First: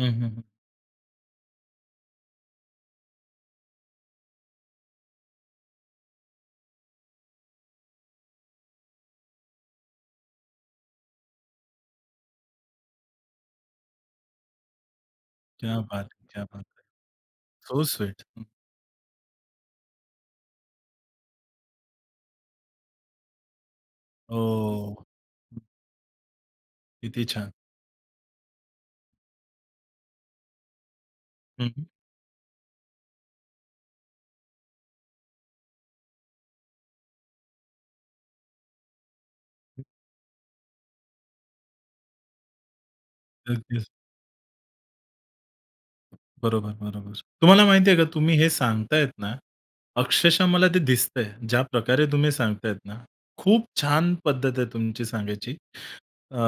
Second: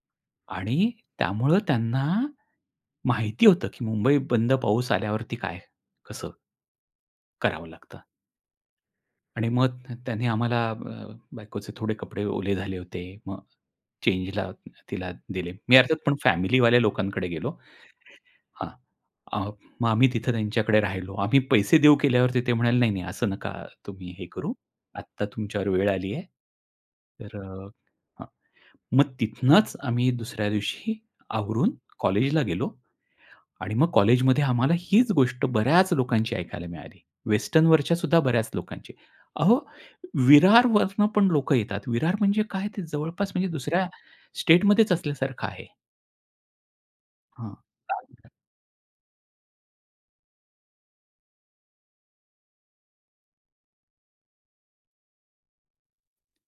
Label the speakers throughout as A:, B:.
A: हं, हं, हं.
B: आणि त्यामुळे त्यांना माहिती होतं, की मुंबई बंद पाऊस आल्यावरती काय? कसं? करावं लागतं. आणि मग त त्यांनी आम्हाला अ, बायकोचे थोडे कपडे ओले झाले होते. मग चेंजला तिला दिले. मी
A: क्या
B: अर्थात
A: बात
B: पण
A: है! क्या बात
B: फॅमिलीवाल्या
A: है!
B: लोकांकडे गेलो
A: सो स्वीट. हं.
B: हां. अ, मग आम्ही तिथे त्यांच्याकडे राहिलो. आम्ही पैसे देऊ केल्यावरती ते म्हणाले नाही, नाही असं नका तुम्ही हे करू.
A: हो.
B: आता तुमच्यावर वेळ आली आहे.
A: किती
B: तर
A: छान.
B: अ, हं, मग तिथनंच आम्ही दुसऱ्या दिवशी
A: हं,
B: आवरून
A: हं.
B: कॉलेजला गेलो आणि मग कॉलेजमध्ये आम्हाला हीच गोष्ट बऱ्याच लोकांची ऐकायला मिळाली. वेस्टर्नवरच्या सुद्धा बऱ्याच लोकांची. अहो विरारवरून पण लोकं येतात. विरार म्हणजे काय ते जवळपास म्हणजे
A: अगदीच.
B: दुसऱ्या स्टेटमध्येच असल्यासारखं आहे.
A: बरोबर, बरोबर.
B: हां.
A: तुम्हाला माहिती आहे का,
B: पालघर.
A: तुम्ही हे सांगतायत ना, अक्षरशः मला ते दिसतंय ज्या प्रकारे तुम्ही सांगताय ना. खूप छान पद्धत आहे तुमची सांगायची. अ,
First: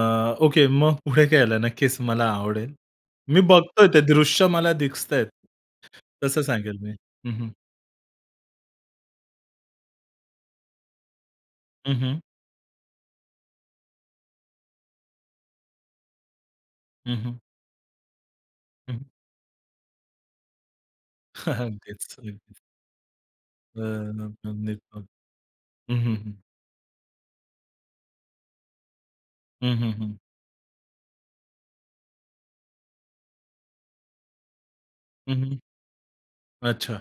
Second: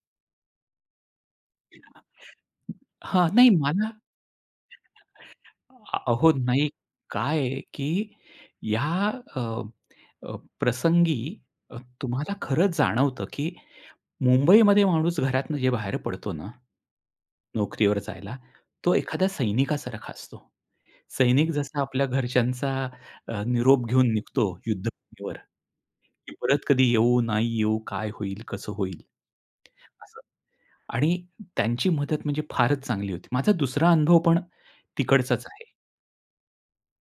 A: ओके मग पुढे काय झालं? नक्कीच मला आवडेल.
B: हां
A: मी
B: नाही मला
A: बघतोय ते दृश्य मला दिसताहेत.
B: अहो
A: तसं
B: नाही
A: सांगेल मी. हं,
B: काय
A: हं.
B: आहे, की या अ, अ, प्रसंगी अ,
A: हं, हं.
B: तुम्हाला खरंच जाणवतं, की मुंबईमध्ये माणूस घरातून जे बाहेर पडतो ना,
A: हं, हं.
B: नोकरीवर जायला तो
A: हं.
B: एखाद्या सैनिकासारखा असतो. सैनिक जसा
A: अगदीच.
B: आपल्या
A: अगदी.
B: घरच्यांचा अ,
A: [unintelligible]
B: निरोप घेऊन
A: हं,
B: निघतो
A: हं,
B: युद्धभूमीवर. की
A: हं.
B: परत कधी येऊ? नाही येऊ? काय होईल? कसं होईल?
A: हं, हं, हं.
B: असं, आणि त्यांची मदत म्हणजे फारच चांगली होती माझा दुसरा अनुभव पण
A: हं,
B: तिकडचाच
A: हं.
B: आहे.
A: अच्छा.